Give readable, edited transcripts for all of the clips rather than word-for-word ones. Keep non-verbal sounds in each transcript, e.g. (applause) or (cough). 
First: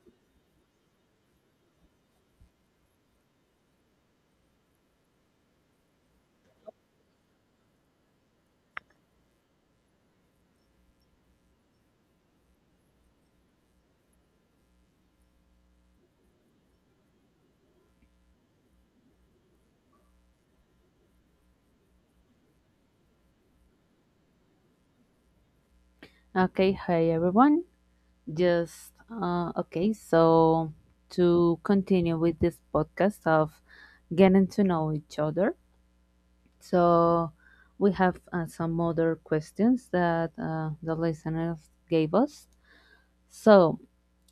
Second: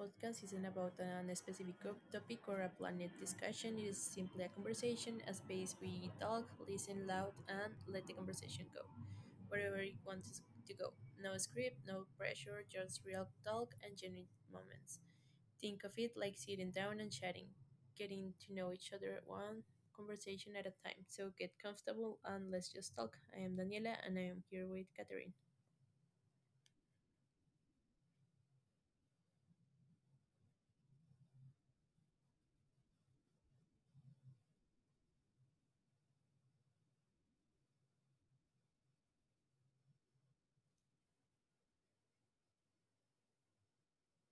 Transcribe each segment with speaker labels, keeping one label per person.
Speaker 1: podcast isn't about an specific group topic or a planet discussion. It is simply a conversation, a space we talk, listen loud, and let the conversation go wherever it wants to go. No script, no pressure, just real talk and genuine moments. Think of it like sitting down and chatting, getting to know each other one conversation at a time. So, get comfortable and let's just talk. I am Daniela and I am here with Catherine.
Speaker 2: Okay, hi everyone. Just okay, so to continue with this podcast of getting to know each other, so we have some other questions that the listeners gave us. So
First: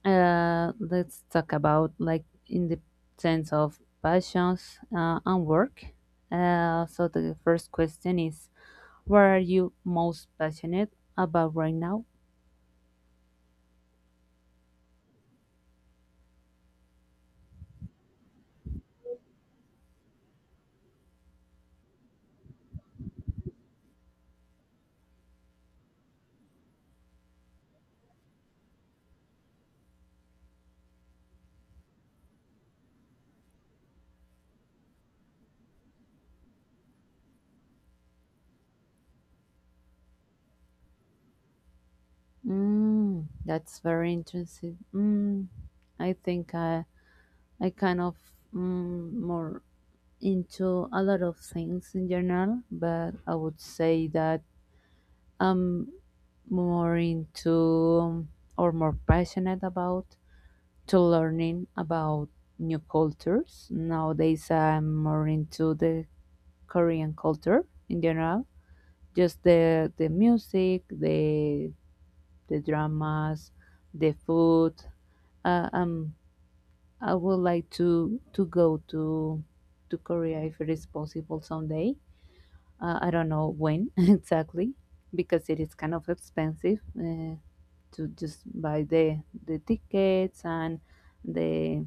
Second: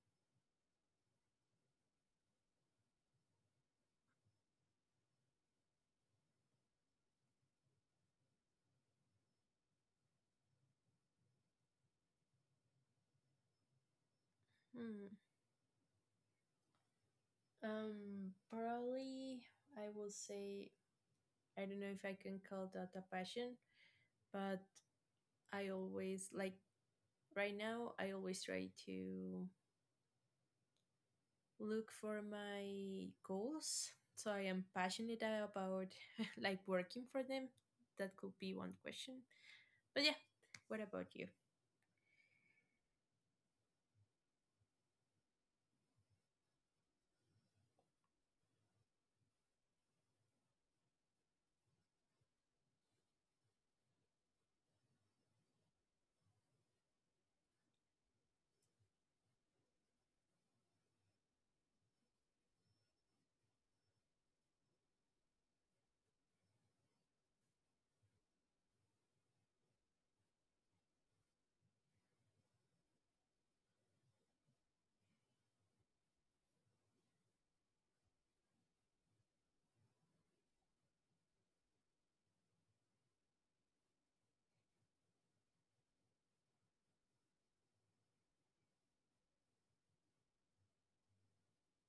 Speaker 2: let's talk about like in the sense of passions and work. So the first question is, what are you most passionate about right now?
Speaker 1: Probably I will say I don't know if I can call that a passion, but I always like right now I always try to look for my goals. So I am passionate about (laughs) like working for them. That could be one question. But yeah, what about you?
Speaker 2: Mm, that's very interesting. I think I kind of more into a lot of things in general, but I would say that I'm more into um, or more passionate about to learning about new cultures. Nowadays, I'm more into the Korean culture in general, just the music, the dramas, the food. Uh, um, I would like to go to Korea if it is possible someday. I don't know when (laughs) exactly, because it is kind of expensive to just buy the tickets and the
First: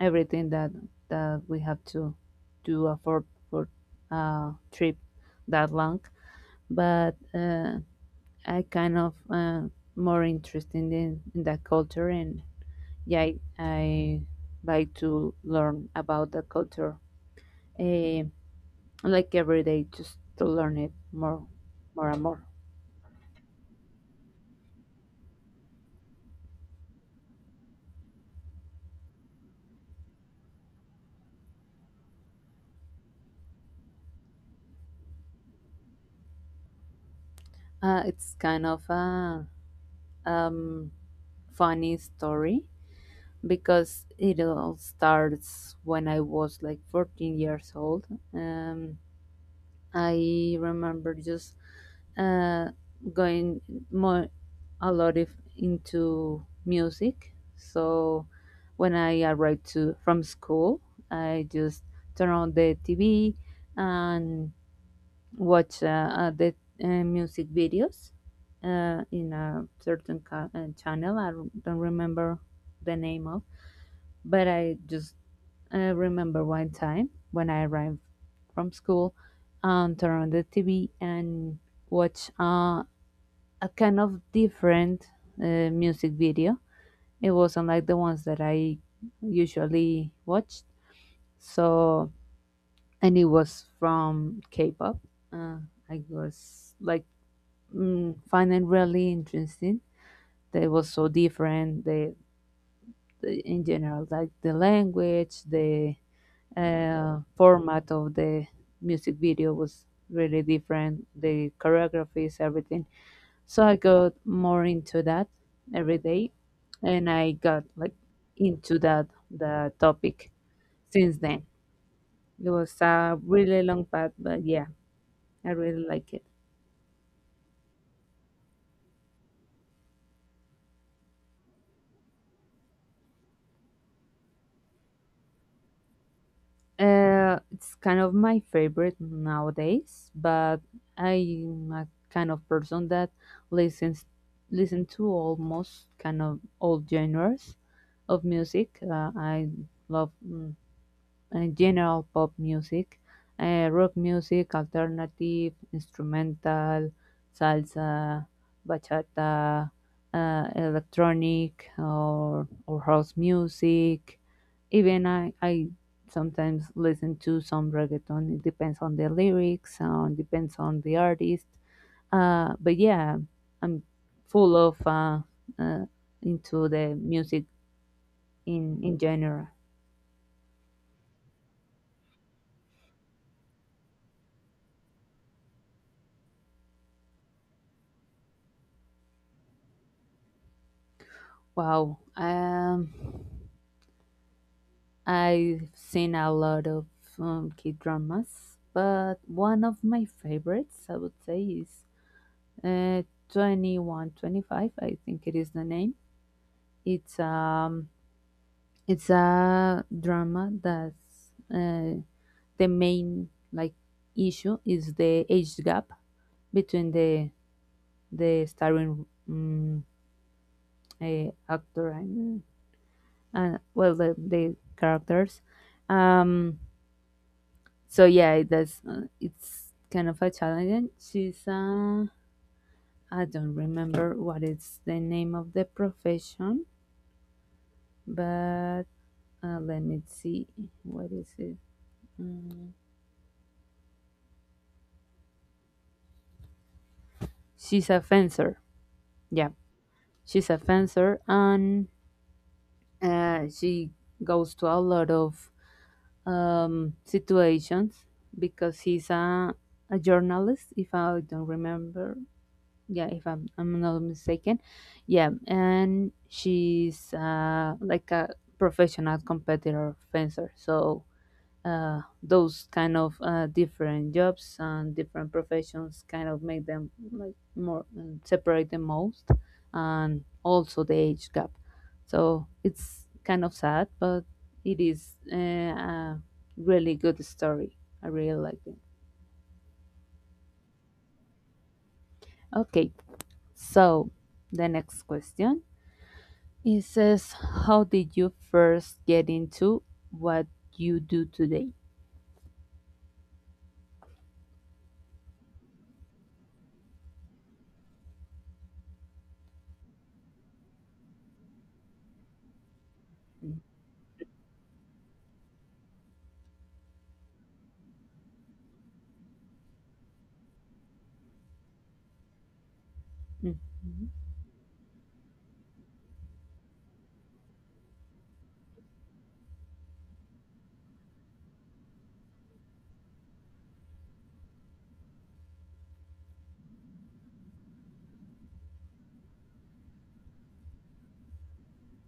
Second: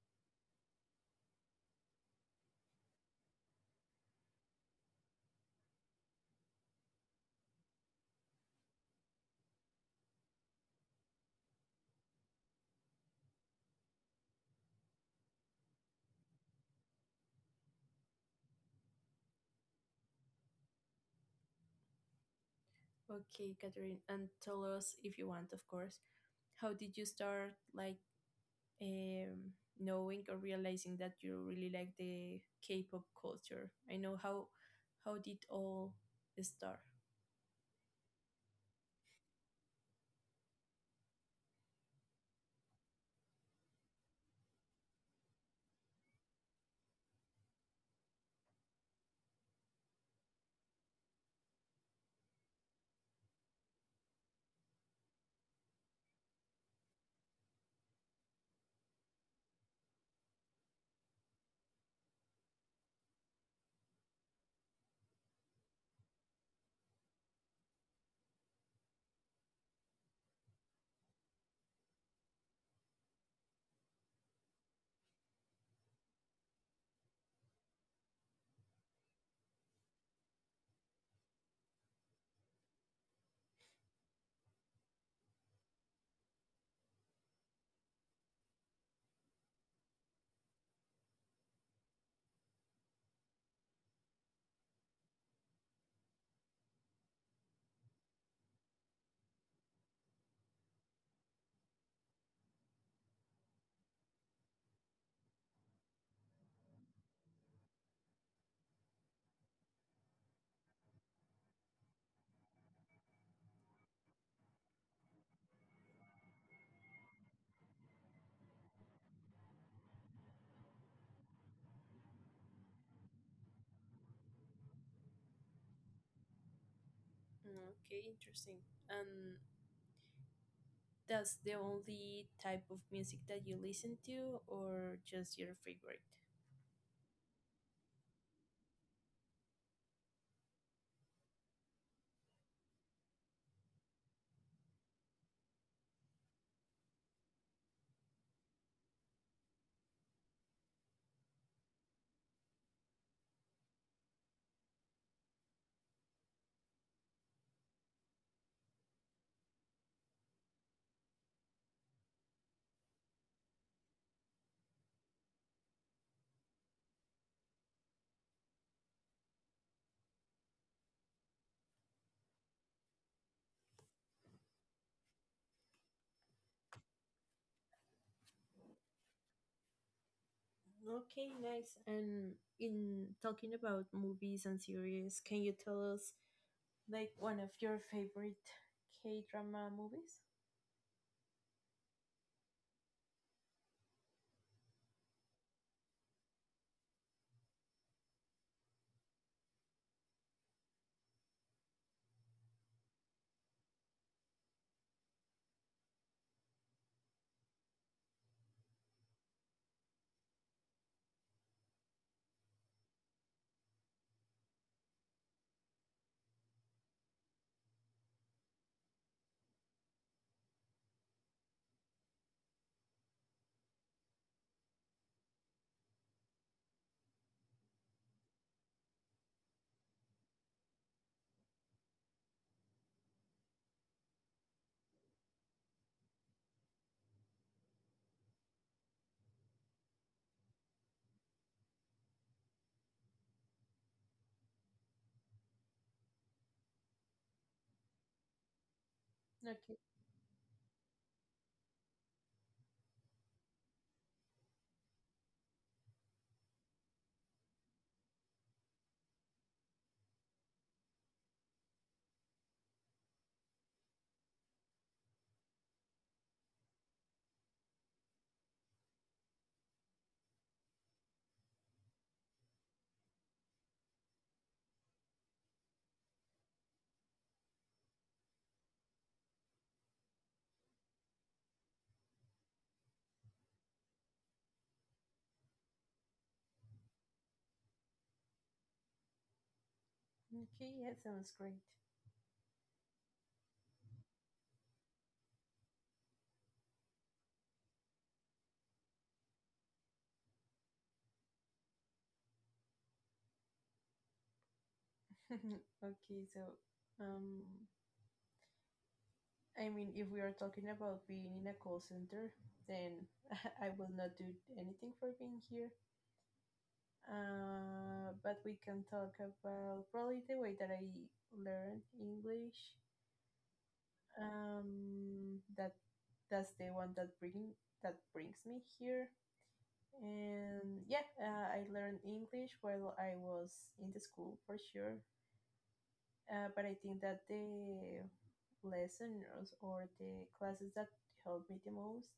Speaker 2: everything that we have to afford for a trip that long. But I kind of more interested in that culture, and yeah, I like to learn about the culture, uh, like every day, just to learn it more, more and more.
Speaker 1: Okay, Catherine, and tell us if you want, of course. How did you start like, um, knowing or realizing that you really like the K-pop culture? I know, how did all start.
Speaker 2: It's kind of a um, funny story because it all starts when I was like 14 years old. Um, I remember just uh, going more a lot of into music. So when I arrived to from school, I just turn on the TV and watch the music videos in a certain channel. I don't remember the name of, but I remember one time when I arrived from school and turned on the TV and watched a kind of different music video. It wasn't like the ones that I usually watched. So, and it was from K pop. Uh, I was like, finding really interesting. They was so different. In general, like the language, the format of the music video was really different, the choreographies, everything. So I got more into that every day, and I got like into that, the topic, since then. It was a really long path, but yeah, I really like it.
Speaker 1: Mm, okay, interesting. And that's the only type of music that you listen to, or just your favorite?
Speaker 2: It's kind of my favorite nowadays, but I'm a kind of person that listens listen to almost kind of all genres of music. I love general pop music, rock music, alternative, instrumental, salsa, bachata, electronic, or house music. Even I sometimes listen to some reggaeton. It depends on the lyrics, depends on the artist. But yeah, I'm full of uh, into the music in general.
Speaker 1: Okay, nice. And in talking about movies and series, can you tell us like one of your favorite K drama movies?
Speaker 2: Wow, I've seen a lot of K dramas, but one of my favorites, I would say, is uh, Twenty One Twenty Five. I think it is the name. It's um, it's a drama that's the main like issue is the age gap between the starring actor and well, the characters. um so yeah, it's kind of a challenge. She's I don't remember what is the name of the profession, but let me see what is it. Mm, she's a fencer, yeah.
Speaker 1: Okay.
Speaker 2: She's a fencer, and she goes to a lot of situations because he's a journalist, if I don't remember. Yeah, if I'm not mistaken. Yeah. And she's like a professional competitor fencer. So those kind of different jobs and different professions kind of make them like more separate the most, and also the age gap. So it's kind of sad, but it is a really good story. I really like it.
Speaker 1: Okay, yeah, sounds great.
Speaker 2: Okay, so the next question, it says, how did you first get into what you do today?
Speaker 1: (laughs) Okay, so um I mean, if we are talking about being in a call center, then (laughs)
Speaker 2: Mm.
Speaker 1: I will not do anything for being here. But we can talk about probably the way that I learned English. Um, that that's the one that bring that brings me here. And yeah, I learned English while I was in the school for sure. But I think that the lessons or the classes that helped me the most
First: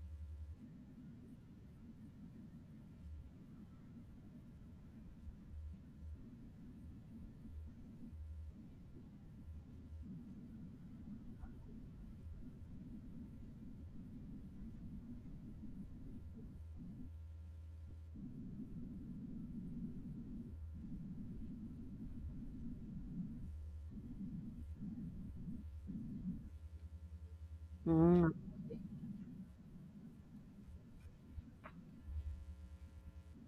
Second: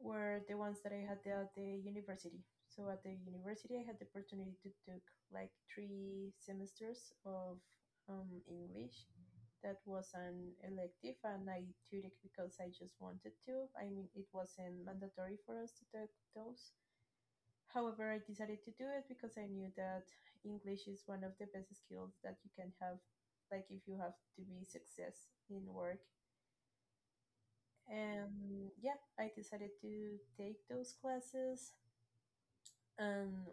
Speaker 1: were the ones that I had at the university. So at the university, I had the opportunity to take like 3 semesters of English. That was an elective, and I took it because I just wanted to. I mean, it wasn't mandatory for us to take those. However, I decided to do it because I knew that English is one of the best skills that you can have, like if you have to be success in work.
Speaker 2: Mhm. Mm.
Speaker 1: And yeah, I decided to take those classes and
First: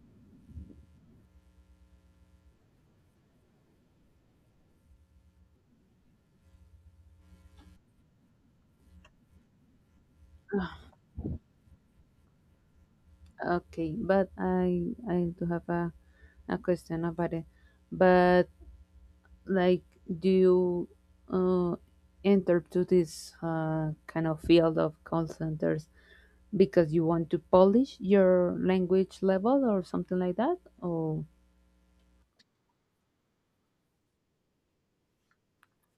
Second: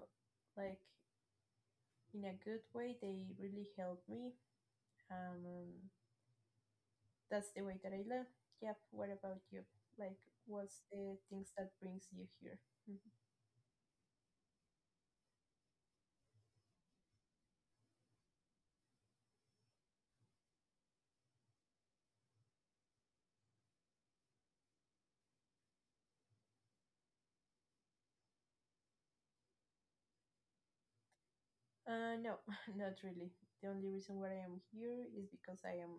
Speaker 1: like, in a good way, they really helped me. um that's the way that I learn. Yep. What about you? Like, what's the things that brings you here? Mhm.
Speaker 2: Okay, but I do have a question about it. But, like, do you uh, enter to this kind of field of call centers because you want to polish your language level or something like that, or...
Speaker 1: No, (laughs) not really. The only reason why I am here is because I am,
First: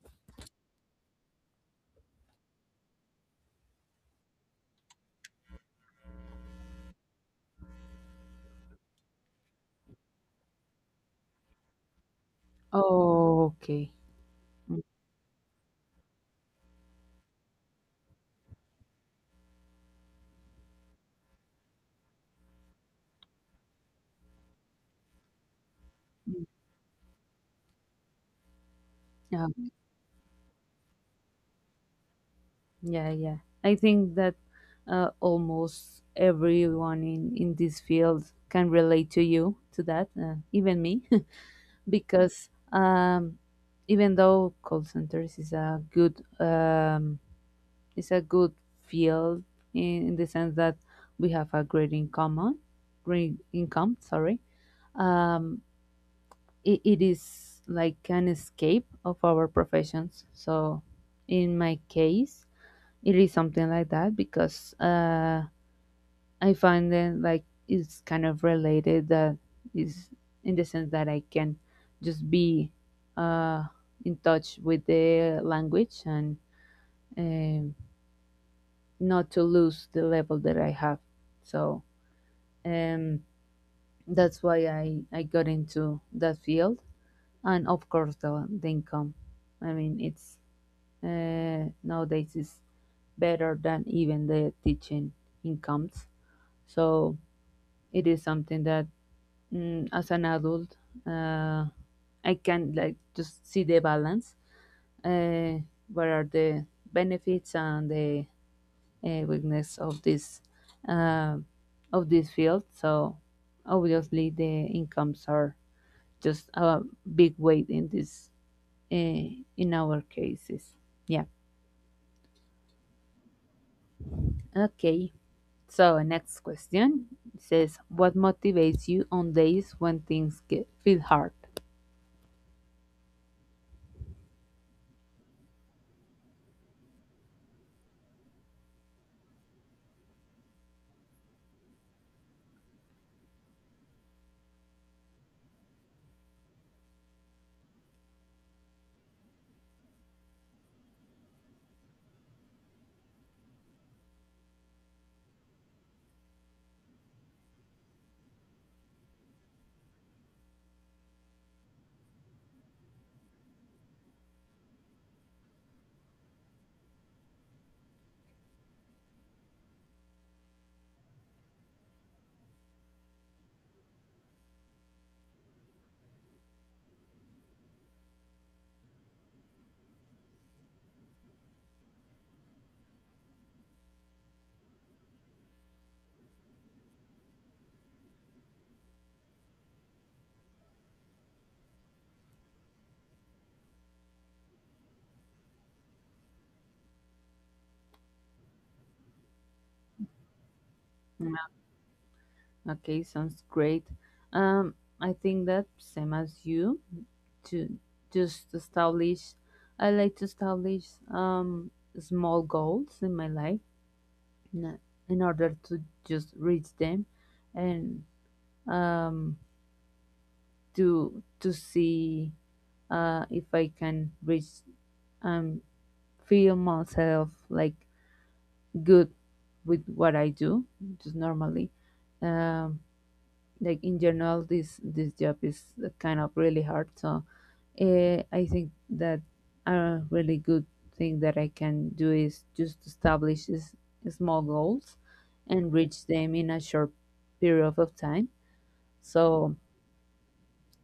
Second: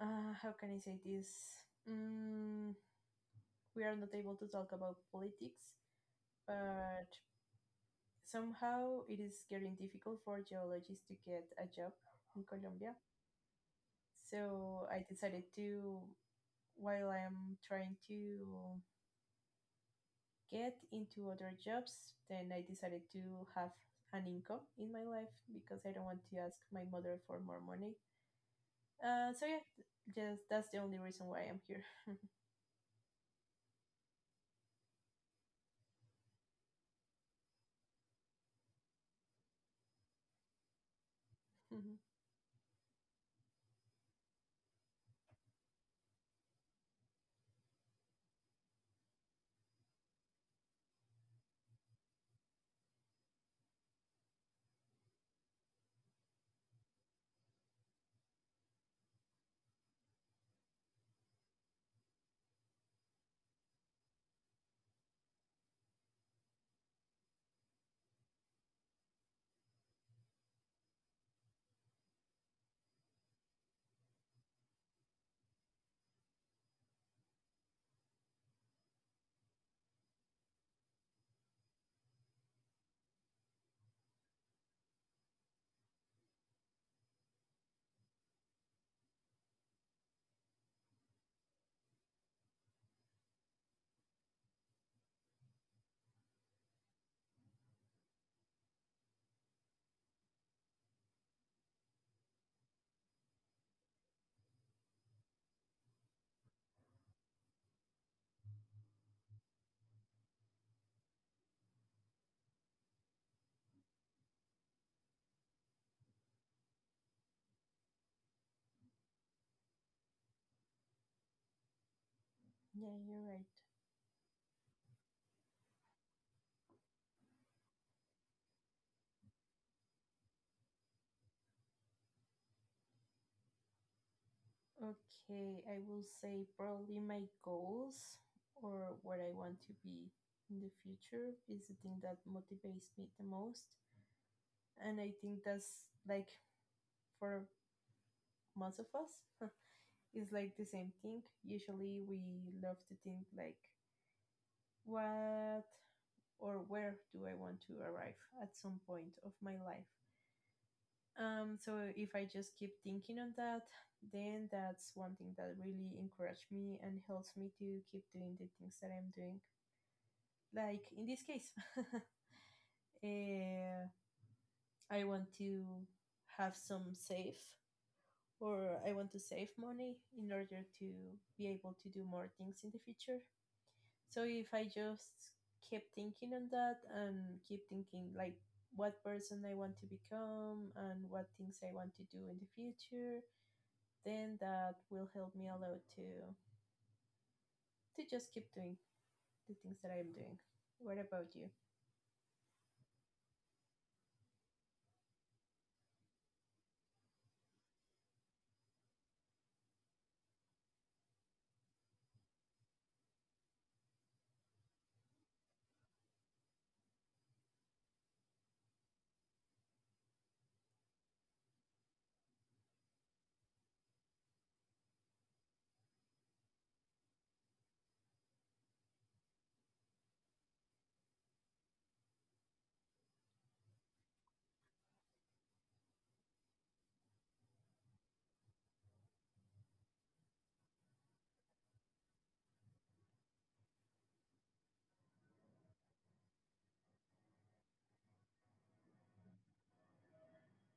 Speaker 1: how can I say this? Mm, we are not able to talk about politics, but somehow it is getting difficult for geologists to get a job in Colombia.
Speaker 2: Oh, okay.
Speaker 1: So I decided to, while I'm trying to get into other jobs, then I decided to have an income in my life because I don't want to
Speaker 2: Mhm.
Speaker 1: ask my mother for more money.
Speaker 2: Yeah,
Speaker 1: So yeah, just that's the only reason why I'm here.
Speaker 2: yeah, yeah, I think that almost everyone in this field can relate to you to that, even me. (laughs)
Speaker 1: (laughs)
Speaker 2: Because even though call centers is a good field in the sense that we have a great income, huh? Great income. Sorry, um, it is like an escape of our professions. So, in my case, it is something like that because I find that like it's kind of related that is in the sense that I can just be uh, in touch with the language and. um Not to lose the level that I have. So um, that's why I got into that field. And of course, the income. I mean, it's nowadays is better than even the teaching incomes. So it is something that, as an adult, uh, I can like just see the balance. Uh, what are the benefits and the weakness of this uh, of this field. So obviously the incomes are just a big weight uh, in our cases. Yeah.
Speaker 1: Yeah, you're right.
Speaker 2: Okay. So next question says, what motivates you on days when things get feel hard?
Speaker 1: Okay, I will say probably my goals or what I want to be in the future is the thing that motivates me the most. And I think that's like for most of us, (laughs) it's like the same thing. Usually we love to think like, what or where do I want to arrive at some point of my life? So if I just keep thinking on that, then that's one thing that really encouraged me and helps me to keep doing the things that I'm doing. Like in this case, (laughs) uh, I want to have some save, or I want to save money in order to be able to do more things in the future. So if I just keep thinking on that and keep thinking like what person I want to become and what things I want to do in the future, then that will help me a lot to just keep doing the things that I'm doing. What about you?
Speaker 2: Okay, sounds great. Um, I think that same as you, to just establish. I like to establish um small goals in my life, in, in order to just reach them, and um to see if I can reach, um feel myself like good with what I do just normally. Um, like in general, this job is kind of really hard, so I think that a really good thing that I can do is just establish small goals and reach them in a short period of time. So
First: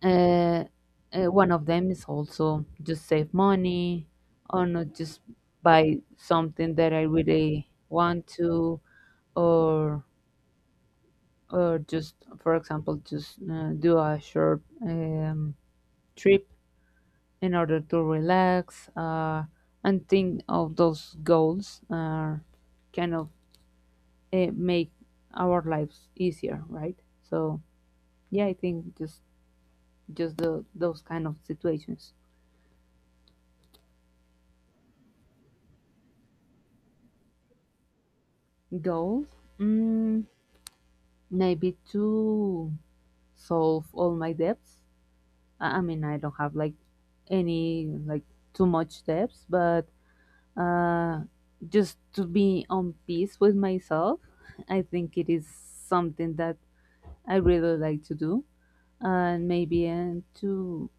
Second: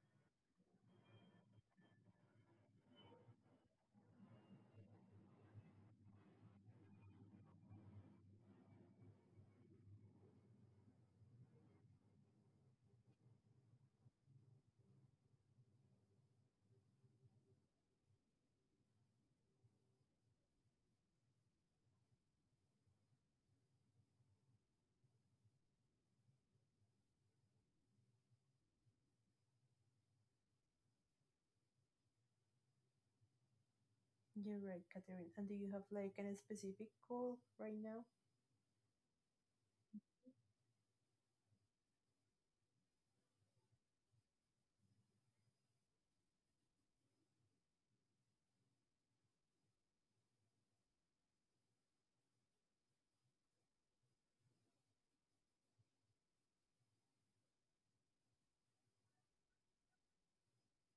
Speaker 2: uh, one of them is also just save money, or not just buy something that I really want to, or just for example just do a short trip in order to relax, and think of those goals, kind of make our lives easier, right? So yeah, I think just those kind of situations.
Speaker 1: You're right, Catherine. And do you have like an specific goal right now?
Speaker 2: Goals, mm, maybe to solve all my debts. I mean I don't have like any like too much debts, but uh just to be on peace with myself. (laughs) I think it is something that I really like to do, and maybe, and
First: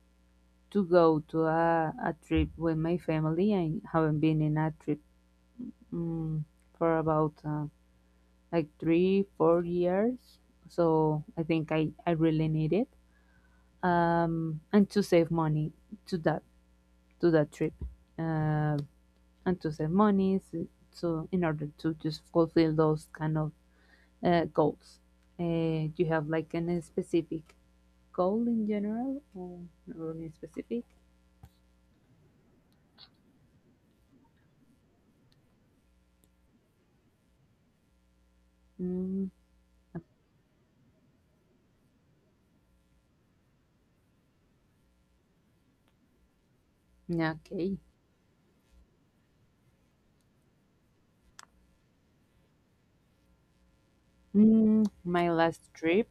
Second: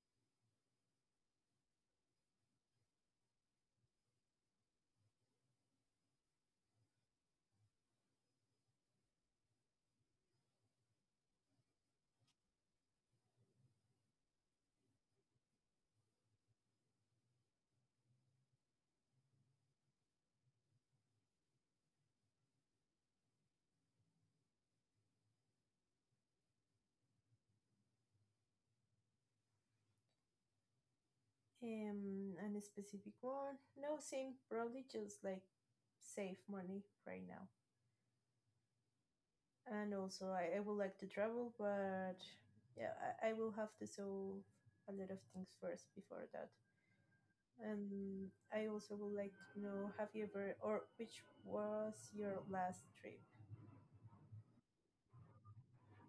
Speaker 2: to go to a trip with my family. I haven't been in a trip mm for about like 3 or 4 years, so I think I really need it. And to save money to that, to that trip, uh, and to save money, so in order to just fulfill those kind of goals. Do you have like any specific goal in general, or in specific?
Speaker 1: An specific one? No, same. Probably just like save money right now.
Speaker 2: Mm,
Speaker 1: And also, I would like to travel, but yeah, I will have to solve a lot of things first before that.
Speaker 2: yeah, okay.
Speaker 1: And I also would like to know, have you ever, or which was your last trip?
Speaker 2: My last trip,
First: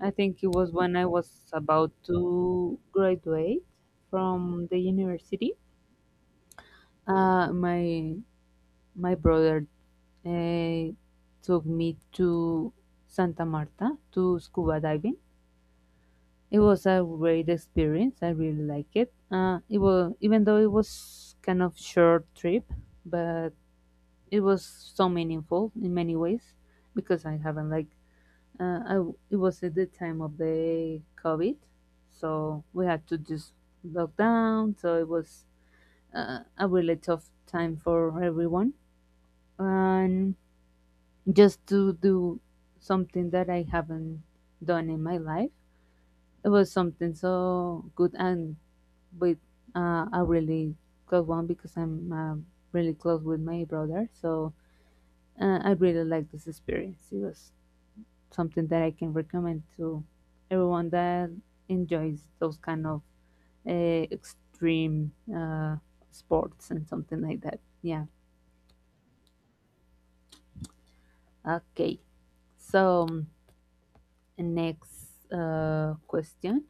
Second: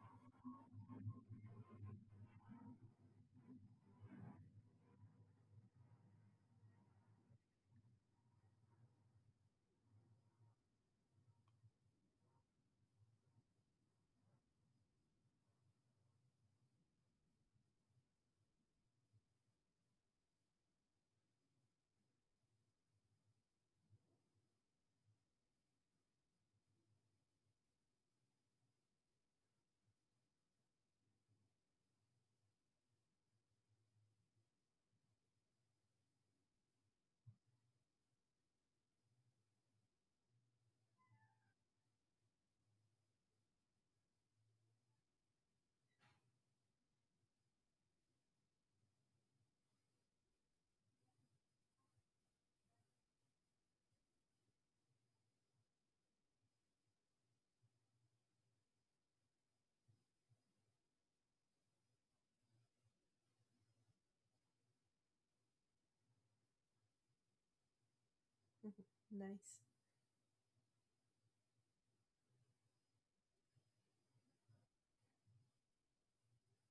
Speaker 2: I think it was when I was about to graduate from the university. Uh, my my brother uh, took me to Santa Marta to scuba diving. It was a great experience. I really like it. It was Even though it was kind of short trip, but it was so meaningful in many ways because I haven't like I w it was at the time of the COVID, so we had to just lock down. So it was a really tough time for everyone, and just to do something that I haven't done in my life, it was something so good, and with a really close one, because I'm really close with my brother. So I really like this experience. It was something that I can recommend to everyone that enjoys those kind of extreme sports and something like that. Yeah.
Speaker 1: Mhm. Nice.
Speaker 2: Okay. So next question.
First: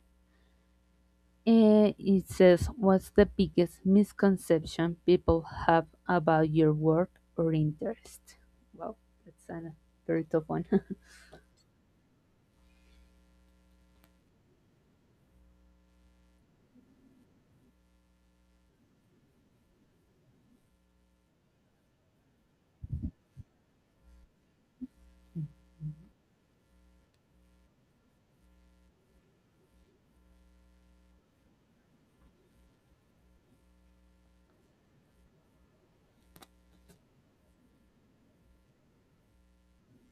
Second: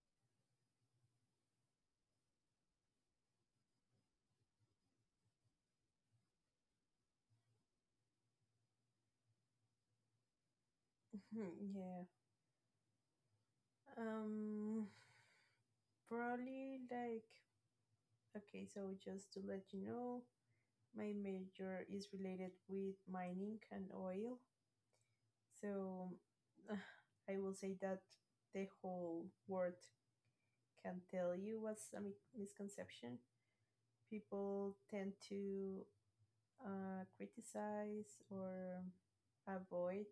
Speaker 2: It says, "What's the biggest misconception people have about your work or interest?" Well, that's a very tough one. (laughs)
Speaker 1: (laughs) Yeah. Um. Probably like, okay. So just to let you know, my major is related with mining and oil. So, uh, I will say that the whole world can tell you what's a misconception. People tend to, criticize or avoid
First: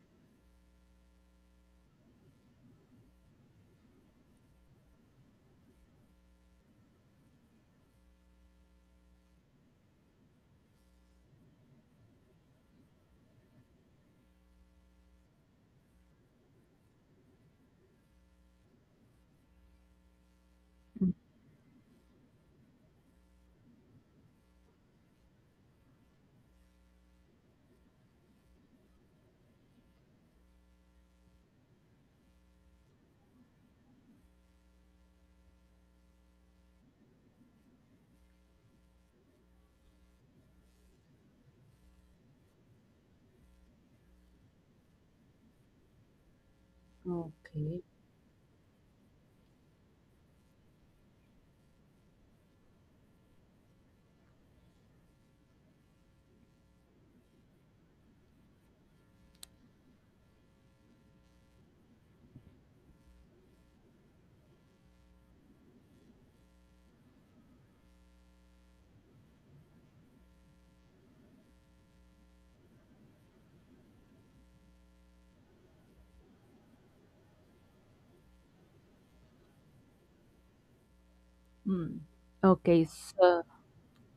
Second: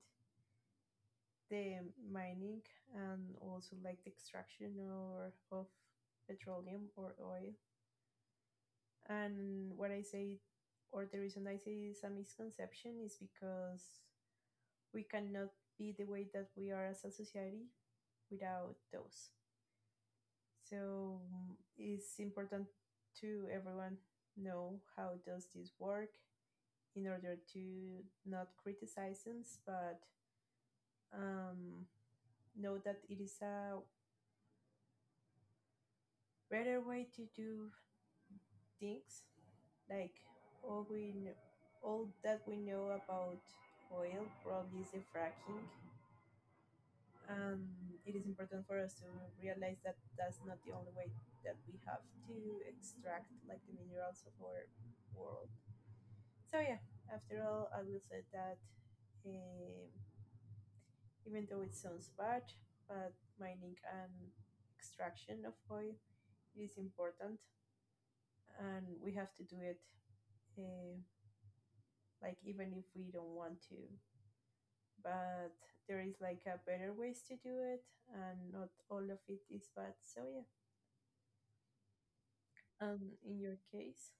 Speaker 1: the mining and also like the extraction or of petroleum or oil. And what I say, or the reason I say it's a misconception, is because we cannot be the way that we are as a society without those. So, it's important to everyone know how does this work in order to not criticize them, but um, know that it is a better way to do things. Like all we kn- all that we know about oil probably is the fracking, and
Speaker 2: Okay.
Speaker 1: it is important for us to realize that that's not the only way that we have to extract like the minerals of our world. So yeah, after all, I will say that, um, even though it sounds bad, but mining and extraction of oil is important, and we have to do it. Uh, like even if we don't want to, but there is like a better ways to do it, and not all of it is bad. So yeah,
Speaker 2: Mm. Okay.
Speaker 1: in
Speaker 2: So,
Speaker 1: your case,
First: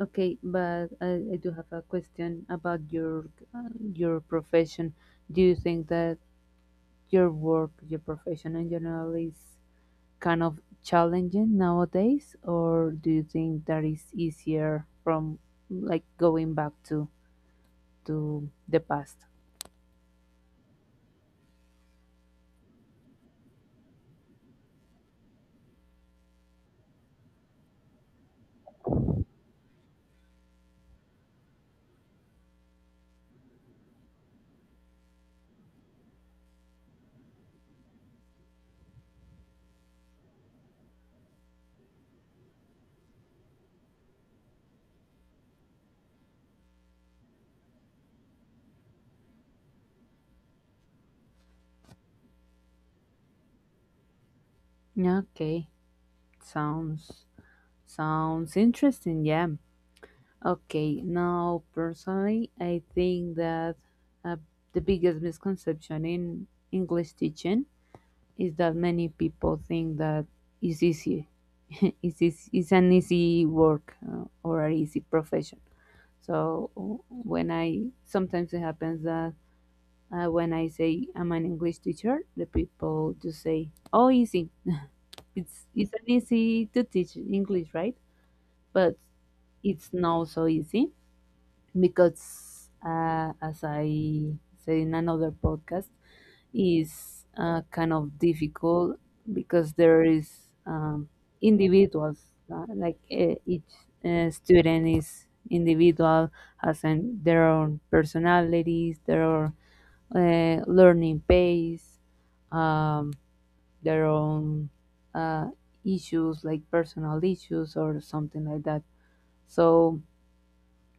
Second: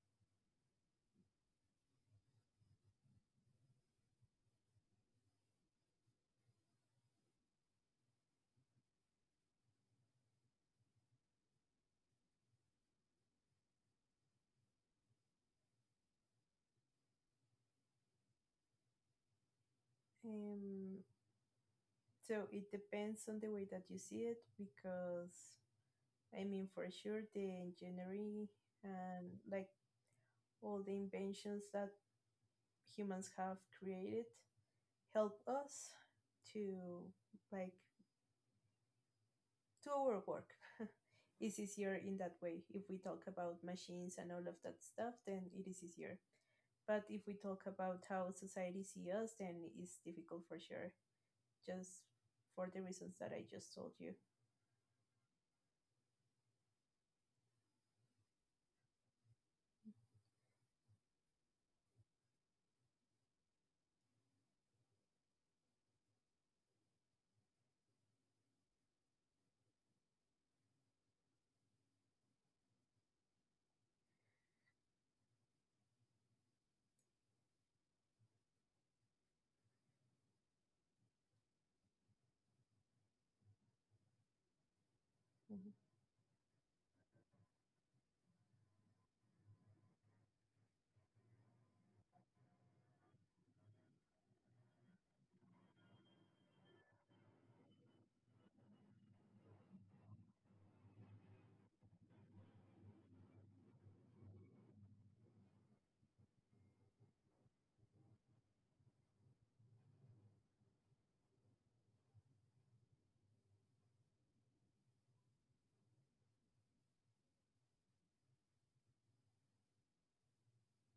Speaker 2: okay, but I do have a question about uh, your profession. Do you think that your work, your profession in general, is kind of challenging nowadays, or do you think that is easier from like going back to the past?
Speaker 1: um, so it depends on the way that you see it because I mean, for sure, the engineering and like all the inventions that humans have created help us to, like, to our work. (laughs) It's easier in that way. If we talk about machines and all of that stuff, then it is easier. But if we talk about how society see us, then it's difficult for sure. Just for the reasons that I just told you.
Speaker 2: Okay, sounds sounds interesting. Yeah. Okay, now personally, I think that uh, the biggest misconception in English teaching is that many people think that it's easy. (laughs) It's an easy work, or an easy profession. So when I sometimes it happens that when I say I'm an English teacher, the people just say, "Oh, easy. It's
Speaker 1: Mhm.
Speaker 2: it's an easy to teach English, right? But it's not so easy because, as I said in another podcast, is kind of difficult because there is um, individuals each student is individual has an, their own personalities their own, learning pace um, their own uh, issues like personal issues or something like that. So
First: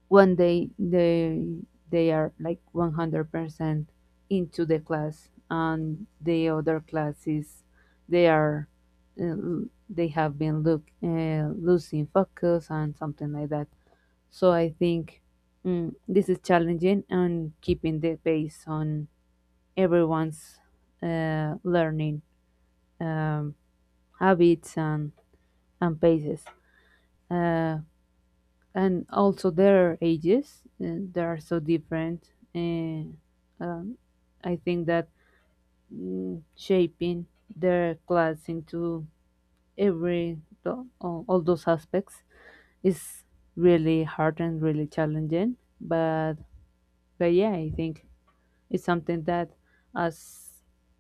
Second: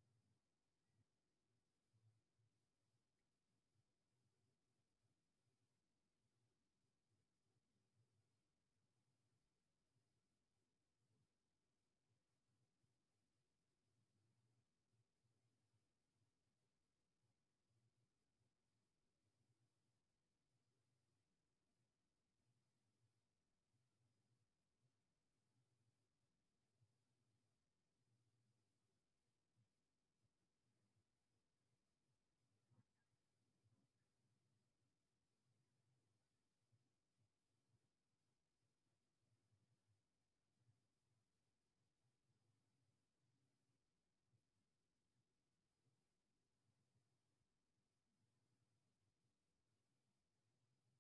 Speaker 2: when they they are like 100% into the class and the other classes they are they have been look losing focus and something like that. So I think this is challenging and keeping the pace on everyone's learning um, habits and paces. Uh, and also their ages, they are so different. And um, I think that shaping their class into every all those aspects is really hard and really challenging. But yeah, I think it's something that as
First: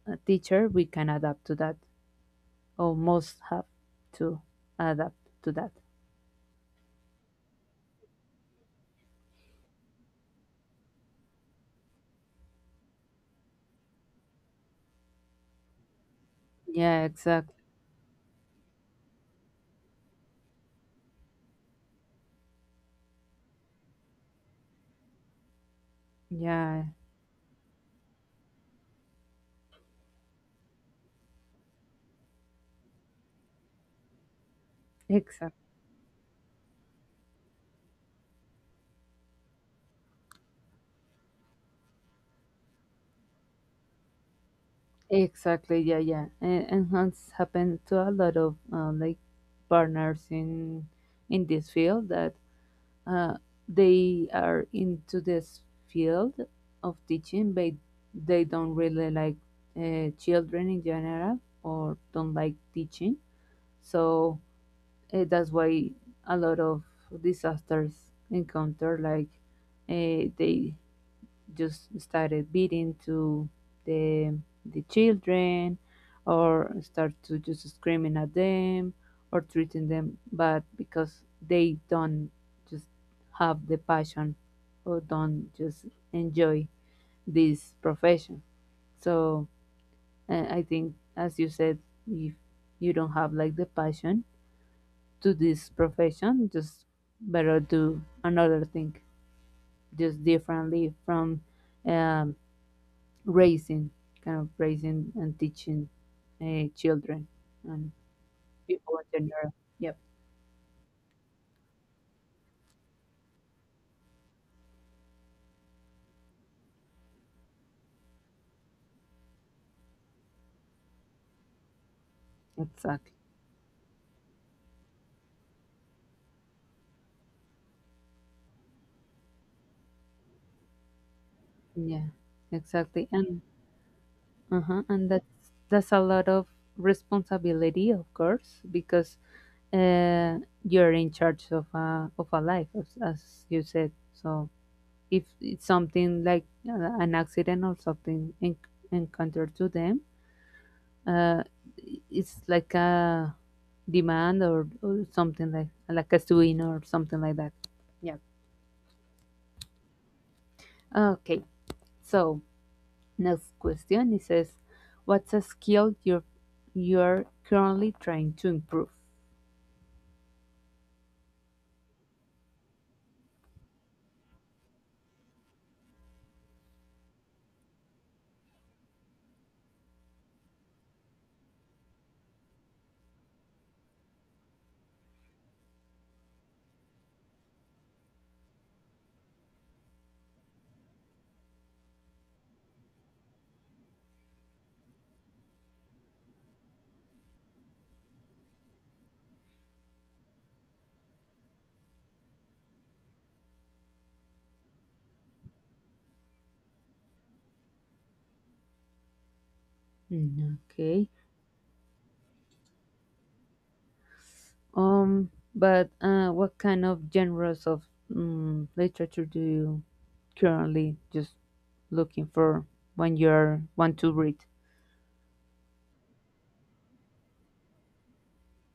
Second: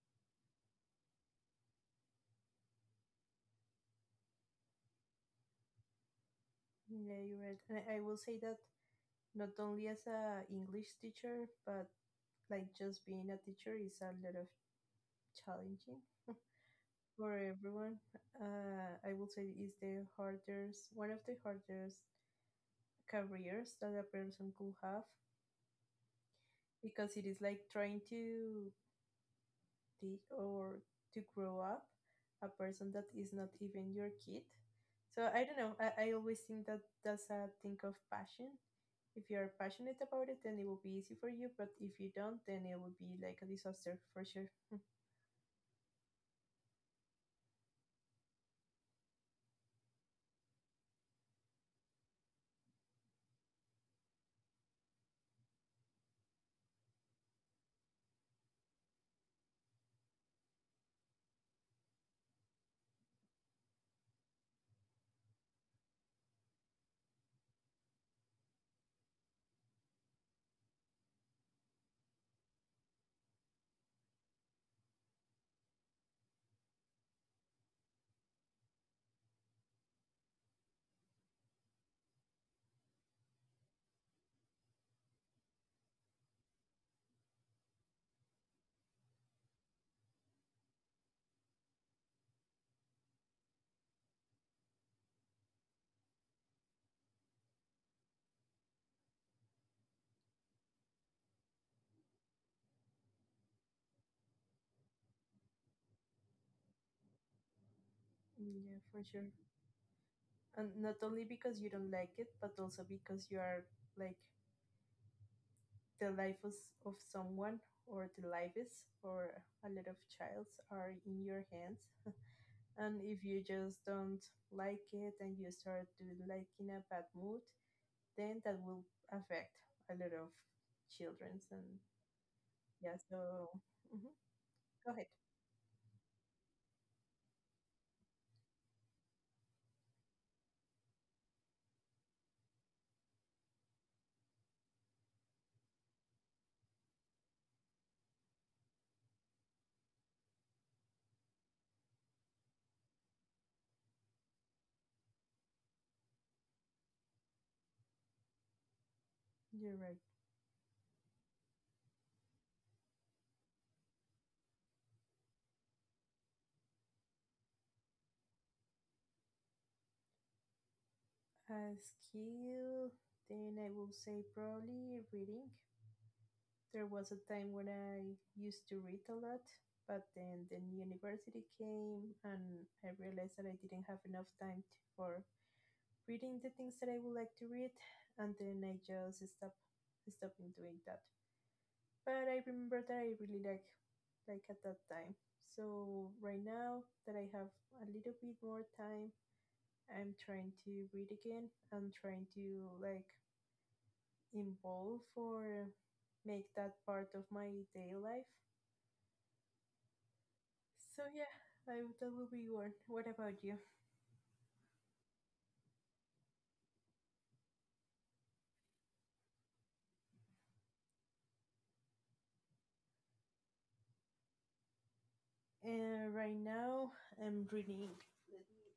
Speaker 2: a teacher we can adapt to that, or most have to adapt to that.
Speaker 1: Yeah, you're right. And I will say that not only as a English teacher, but like just being a teacher is a lot of challenging
Speaker 2: Yeah,
Speaker 1: for
Speaker 2: exactly.
Speaker 1: everyone. I will say is the hardest, one of the hardest careers that a person could have
Speaker 2: Yeah,
Speaker 1: because it is like trying to the or to grow up a person that is not even your kid. So I don't
Speaker 2: exactly.
Speaker 1: know. I always think that that's a thing of passion. If you're passionate about it, then it will be easy for you. But if you don't, then it will be like a disaster for sure.
Speaker 2: Exactly, yeah, yeah. And has happened to a lot of like partners in this field that uh, they are into this field of teaching, but they don't really like children in general or don't like teaching. So that's why a lot of disasters encounter like they just started beating to the the children or start to just screaming at them or treating them bad because they don't just have the passion or don't just enjoy this profession. So I think, as you said, if you don't have like the passion to this profession, just better do another thing, just differently from um, raising, kind of raising and teaching children and
Speaker 1: (laughs) Yeah,
Speaker 2: people
Speaker 1: for sure.
Speaker 2: in general. Yep,
Speaker 1: And not only because you don't like it but also because you are like the life of someone, or the lives, or a lot of childs are in your hands. And
Speaker 2: exactly.
Speaker 1: if you just don't like it and you start to like in a bad mood, then that will affect a lot of children's. And
Speaker 2: Yeah,
Speaker 1: yeah,
Speaker 2: exactly. And
Speaker 1: so, mhm,
Speaker 2: uh huh.
Speaker 1: go ahead.
Speaker 2: And that's a lot of responsibility, of course, because uh, you're in charge of a life, as you said. So if it's something like an accident or something encountered to them, uh, it's like a demand, or something like a swing or something like that. Yeah.
Speaker 1: You're right.
Speaker 2: Okay. So next question, it says, what's a skill you're currently trying to improve?
Speaker 1: A skill? Then I will say probably reading. There was a time when I used to read a lot, but then the university came and I realized that I didn't have enough time to, for reading the things that I would like to read, and then I just stopped stopping doing that. But I remember that I really like at that time. So right now that I have a little bit more time, I'm trying to read again. I'm trying to like involve or make that part of my day life.
Speaker 2: Mm,
Speaker 1: So
Speaker 2: okay.
Speaker 1: yeah, that will be one. What about you?
Speaker 2: But what kind of genres of literature do you currently just looking for when you're want to read?
Speaker 1: Right now, I'm reading. Let me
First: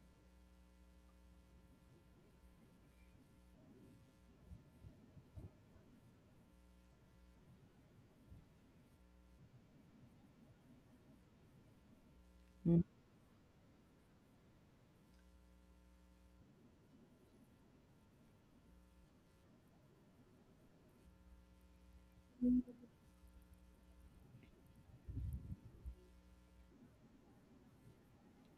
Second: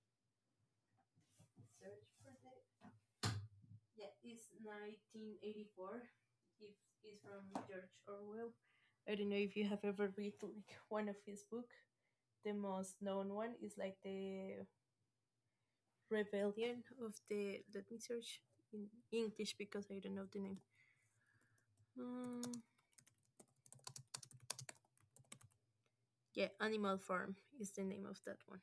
Speaker 1: search for the. Yeah, it's 1984. It is from George Orwell. I don't know if you have ever read like one of his book. The
Speaker 2: Mm.
Speaker 1: most known one is like the Rebellion of the. Let me search in English because I don't know the name. Mm, yeah, Animal Farm is the name of that one.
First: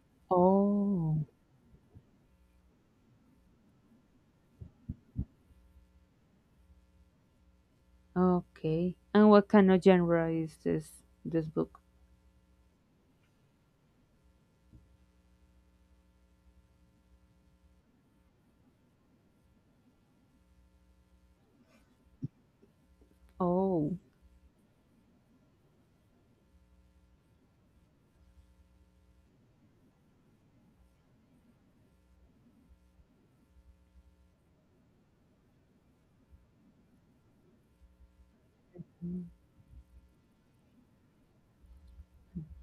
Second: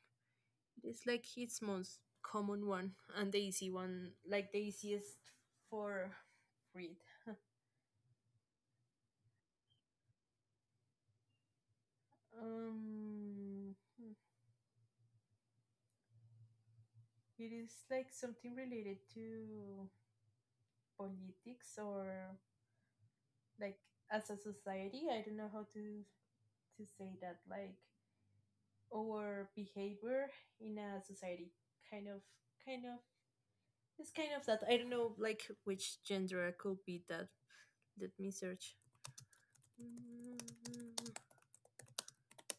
Speaker 1: It's like
Speaker 2: Oh.
Speaker 1: it's most common one and the easy one, like the easiest for read.
Speaker 2: Okay. And what kind of genre is this book?
Speaker 1: Hmm. It is like something related to politics, or like
Speaker 2: Oh.
Speaker 1: as a society. I don't know how to say that. Like our behavior in a society, kind of, kind of. It's kind of that. I don't know, like which gender could be that. Let me search.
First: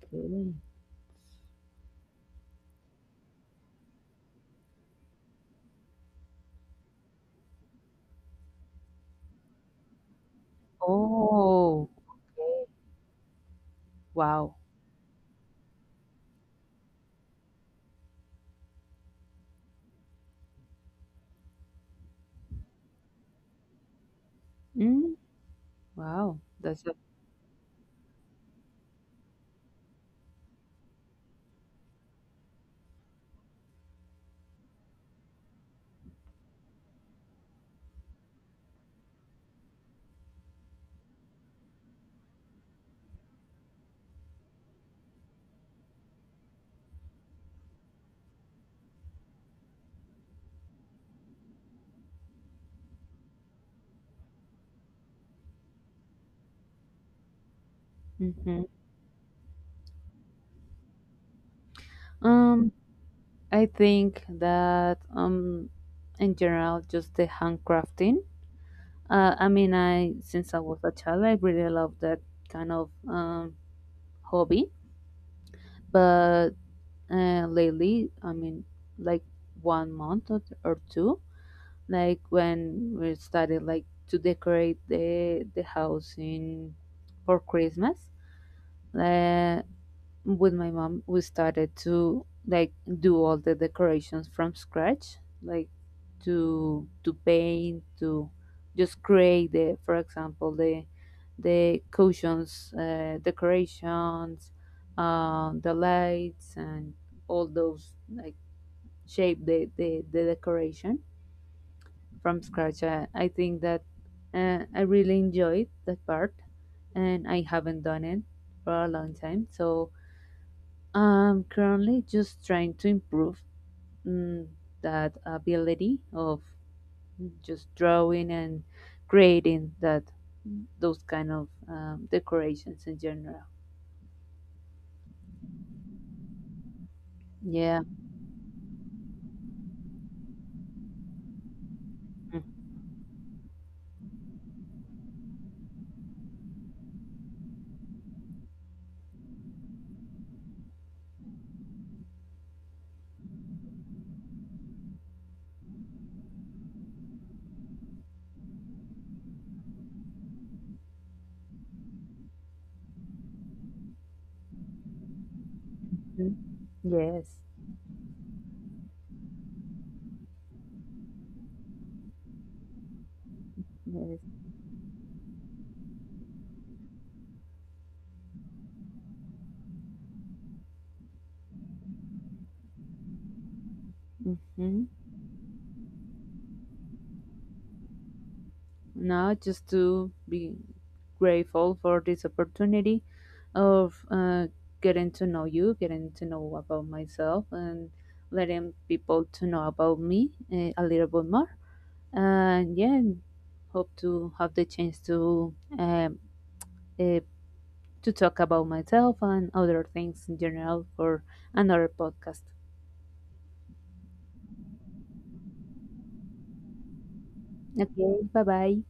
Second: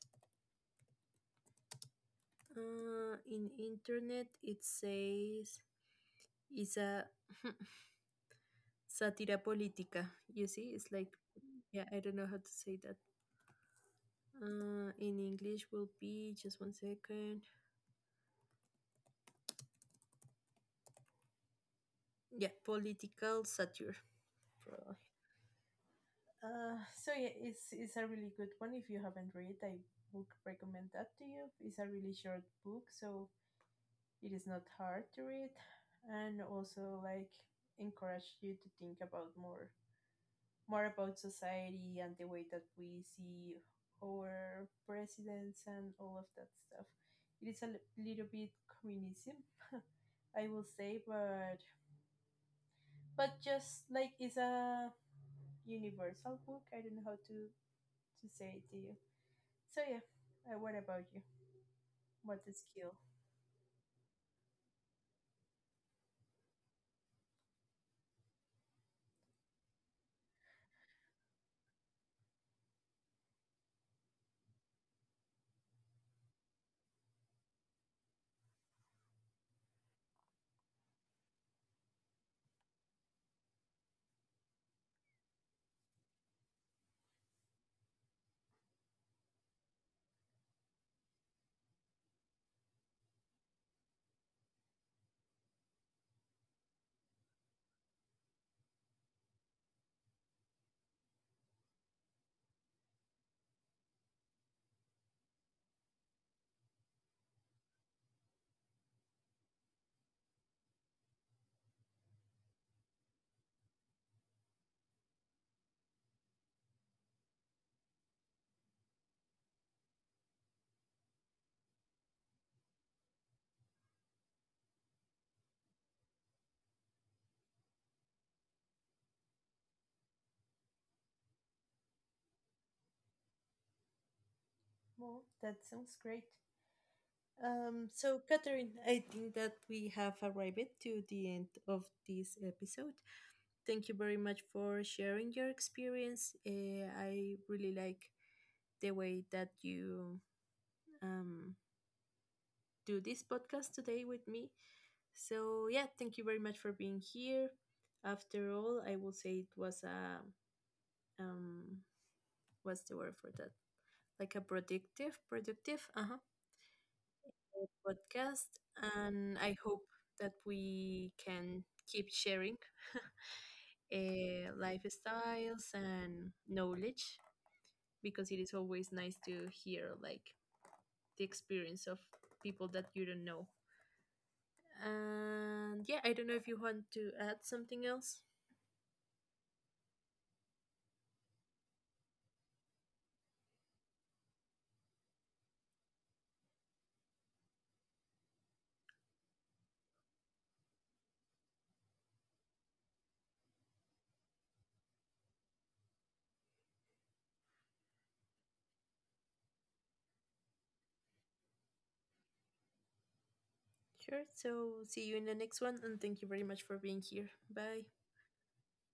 Speaker 2: Okay.
Speaker 1: In internet, it says it's a (laughs) satira política. You see, it's like, yeah,
Speaker 2: Oh.
Speaker 1: I don't know how to
Speaker 2: Okay.
Speaker 1: say that.
Speaker 2: Wow.
Speaker 1: In English will be just one second. Yeah, political satire. Probably.
Speaker 2: Mm, wow. That's a,
Speaker 1: So yeah, it's a really good one. If you haven't read, I would recommend that to you. It's a really short book, so it is not hard to read, and also like encourage you to think about more about society and the way that we see our presidents and all of that stuff. It is a little bit communism, (laughs) I will say, but just like it's a universal book. I don't know how to say it
Speaker 2: mhm.
Speaker 1: to you. So yeah, what about you? What is
Speaker 2: Um
Speaker 1: skill?
Speaker 2: I think that in general just the handcrafting. I mean, I since I was a child I really love that kind of hobby. But lately, I mean, like 1 month or two, like when we started like to decorate the house in for Christmas. Uh, with my mom, we started to like do all the decorations from scratch, like to paint, to just create the, for example, the cushions, decorations, the lights, and all those like shape the decoration from scratch. I think that I really enjoyed that part, and I haven't done it for a long time. So I'm currently just trying to improve mm, that ability of just drawing and creating that those kind of decorations in general.
Speaker 1: Well, that sounds great.
Speaker 2: Yeah.
Speaker 1: So Catherine, I think that we have arrived to the end of this episode. Thank you very much for sharing your experience. I really like the way that you, um, do this podcast today with me. So, yeah, thank you very much for being here. After all, I will say it was a, um, what's the word for that? Like a productive, productive, uh-huh,
Speaker 2: Mhm. Yes.
Speaker 1: podcast. And I hope that we can keep sharing (laughs)
Speaker 2: Yes.
Speaker 1: lifestyles and knowledge because it is always nice to hear like the experience of people that you don't know.
Speaker 2: Hmm.
Speaker 1: And yeah, I don't know if you want to add something else.
Speaker 2: Now, just to be grateful for this opportunity of getting to know you, getting to know about myself, and letting people to know about me a little bit more. And yeah, hope to have the chance uh, to talk about myself and other things in general for another podcast.
Speaker 1: Sure. So see you in the next one and thank you very much for being here. Bye.
Speaker 2: Okay, bye bye.